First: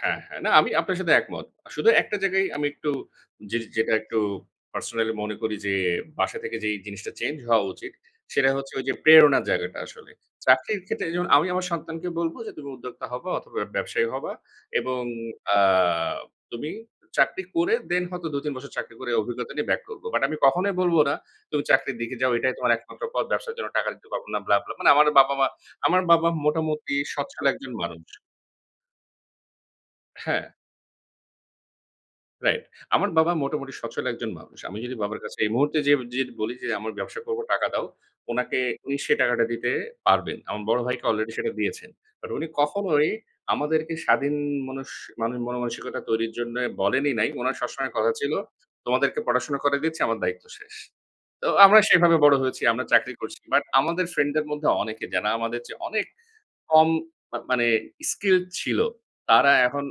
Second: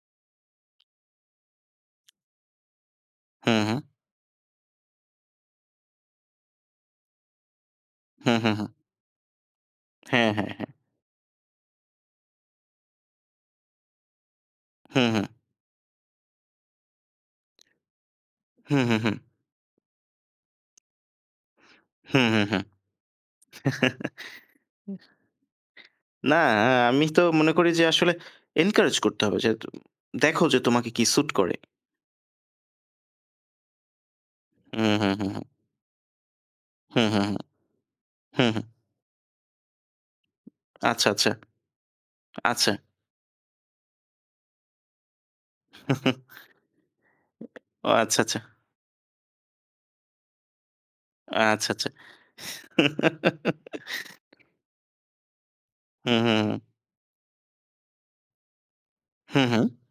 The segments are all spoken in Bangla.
হ্যা, হ্যা, না আমি আপনার সাথে একমত। শুধু একটা জায়গায় আমি একটু হু, যে হু। যেটা একটু personally মনে করি যে বাসা থেকে যেই জিনিসটা চেঞ্জ হওয়া উচিত হু, সেটা হু, হু। হচ্ছে ওই যে প্রেরণার জায়গাটা আসলে। হ্যা, হ্যা, হ্যা। চাকরির ক্ষেত্রে যেমন আমি আমার সন্তানকে বলবো, যে তুমি উদ্যোক্তা হবা অথবা ব্যবসায়ী হবা হু, এবং হু। আ তুমি চাকরি করে দেন হয়তো ২, ৩ বছর হু, চাকরি হু, করে হু। অভিজ্ঞতা নিয়ে বাক করব। বাট আমি কখনোই বলব না তুমি চাকরির দিকে হু, যাও হু, এটাই হু। তোমার একমাত্র পথ ব্যবসার জন্য টাকা দিতে পাবো না ব্লা, ব্লা। মানে আমার বাবা-মা আমার বাবা না, মোটামুটি আমি তো স্বচ্ছল মনে করি একজন যে মানুষ। আসলে encourage করতে হবে যেহেতু দেখো হ্যা। যে তোমাকে কি সুট করে। রাইট, আমার বাবা মোটামুটি সচ্ছল একজন মানুষ। আমি যদি উহু, বাবার কাছে হু। এই মুহূর্তে যেইয়ে ডিরেক্ট বলি যে আমার হু, হু, ব্যবসা হু, করবো টাকা দাও। হু, উনাকে হু। উনি সেই টাকাটা দিতে পারবেন। আমার বড় ভাইকে আচ্ছা, আচ্ছা, আলরেডি সেটা দিয়েছেন। বাট উনি আচ্ছা। কখনোই আমাদেরকে স্বাধীন মানুষ মানে, মনো মানসিকতা তৈরির জন্য বলেনই নাই। উনার ও, সবসময় কথা আচ্ছা, ছিল আচ্ছা। তোমাদেরকে পড়াশোনা করাই দিচ্ছি আমার দায়িত্ব শেষ। তো আচ্ছা, আমরা আচ্ছা। সেভাবে বড় হয়েছি, আমরা চাকরি করছি। বাট আমাদের ফ্রেন্ডদের মধ্যে অনেকে জানা আমাদের চেয়ে অনেক হু, হু, হু। কম মা মানে skilled ছিল। হু, তারা হু। এখন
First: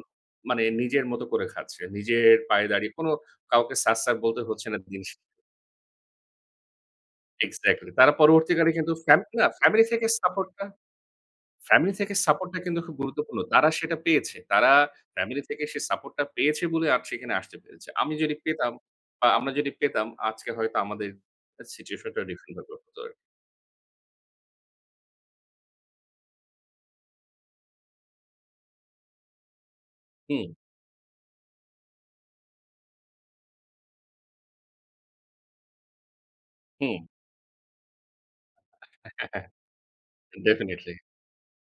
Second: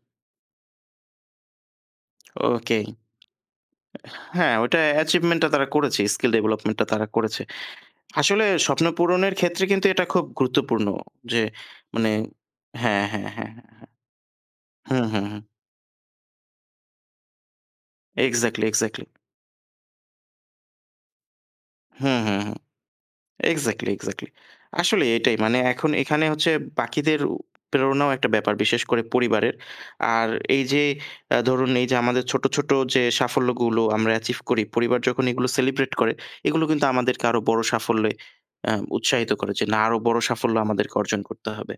মানে নিজের মতো করে খাচ্ছে। নিজের পায়ে ওকে। দাঁড়িয়ে কোন কাউকে স্যার, স্যার, বলতে হ্যাঁ, হচ্ছে ওইটা না দিন শে achievement টা তারা করেছে। skill development টা তারা করেছে। এক্সাক্টলি। তারা আসলে পরবর্তীকালে স্বপ্ন কিন্তু পূরণের ফ্যামিলি না ক্ষেত্রে ফ্যামিলি কিন্তু এটা থেকে খুব সাপোর্টটা গুরুত্বপূর্ণ যে ফ্যামিলি মানে থেকে সাপোর্টটা কিন্তু হ্যা, খুব হ্যা, গুরুত্বপূর্ণ। হ্যা, হ্যা। তারা সেটা পেয়েছে। তারা হু, হু, হু। ফ্যামিলি থেকে সে সাপোর্টটা পেয়েছে বলে আজ সেখানে আসতে পেরেছে। আমি যদি এক্সাক্টলি, পেতাম এক্সাক্টলি। বা আমরা যদি পেতাম আজকে হয়তো আমাদের হু, situation টা হু, হু। different ভাবে হতো আরকি। Exactly, exactly. আসলে এটাই মানে এখন এখানে হচ্ছে বাকিদেরও প্রেরণাও একটা ব্যাপার, বিশেষ করে পরিবারের। আর হুম। এই যে আ ধরুন এই যে আমাদের ছোট, ছোট যে সাফল্যগুলো আমরা achieve করি পরিবার যখন এগুলো সেলিব্রেট করে এগুলো কিন্তু হু। আমাদেরকে আরো বড় সাফল্যে আ উৎসাহিত করে না আরো বড় সাফল্য আমাদেরকে definitely. অর্জন করতে হবে।